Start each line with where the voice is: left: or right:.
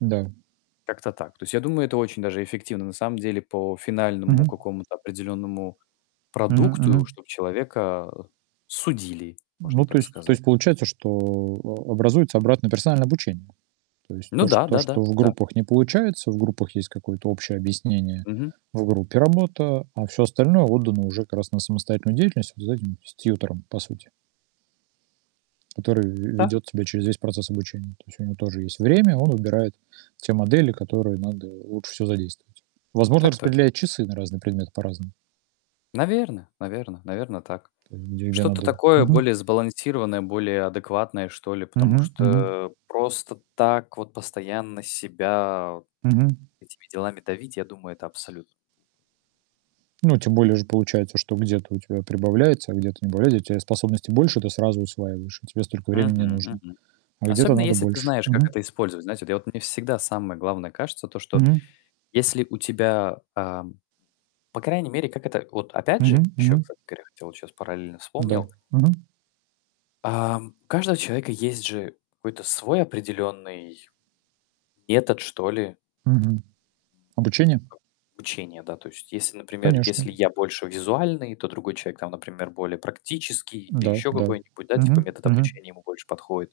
right: М-да.
left: Как-то так. То есть, я думаю, это очень даже эффективно, на самом деле, по финальному
right: Мгм.
left: какому-то определенному
right: Мгм,
left: продукту,
right: мгм.
left: чтобы человека, а, судили, можно
right: Ну, то
left: так
right: есть то
left: сказать.
right: есть получается, что а образуется обратное персональное обучение. То есть
left: Ну
right: то что
left: да,
right: то что, в
left: да-да-да.
right: группах не получается, в группах есть какое-то общее объяснение,
left: Мгм.
right: в группе работа, а всё остальное отдано уже, как раз, на самостоятельную деятельность вот за этим, с тьютором, по сути. Который ве
left: Да.
right: ведет тебя через весь процесс обучения. То есть у него тоже есть время, он выбирает те модели, которые надо лучше всего задействовать. Возможно,
left: Так точ
right: распределяет часы на разные предметы по-разному.
left: Наверно, наверно, наверно, так
right: Там где где
left: Что-то
right: надо
left: такое,
right: мгм.
left: более сбалансированное, более адекватное, что ли. Потому
right: Мгм, мгм.
left: что, просто так вот, постоянно себя
right: Мгм.
left: этими делами давить, я думаю, это абсолю
right: Ну, тем более же получается, что где-то у тебя прибавляется, а где-то убавляется. Если у тя способностей больше, ты сразу усваиваешь, и тебе столько времени не
left: Мгм,
right: нужно,
left: мгм.
right: а где-то
left: Особенно
right: надо
left: если ты
right: больше.
left: знаешь, как
right: Мгм.
left: это использовать. Знаете, я вот, мне всегда самое главное кажется то, что
right: Мгм.
left: если у тебя, ам, по крайней мере, как это Вот опять
right: Мгм,
left: же, еще,
right: мгм.
left: кстати говоря, хотел, вот щас параллельно
right: Да.
left: вспомнил
right: Мгм.
left: ам, у каждого человека есть же, какой-то свой определенный метод, что ли.
right: Мгм. Обучение?
left: Об обучения, да, то есть если, например,
right: Конечно.
left: если я больше визуальный, то другой человек, там, например, более практический или
right: Да,
left: еще
right: да.
left: какой-нибудь, да, типа,
right: Мгм,
left: метод
right: мгм.
left: обучения ему больше подходит.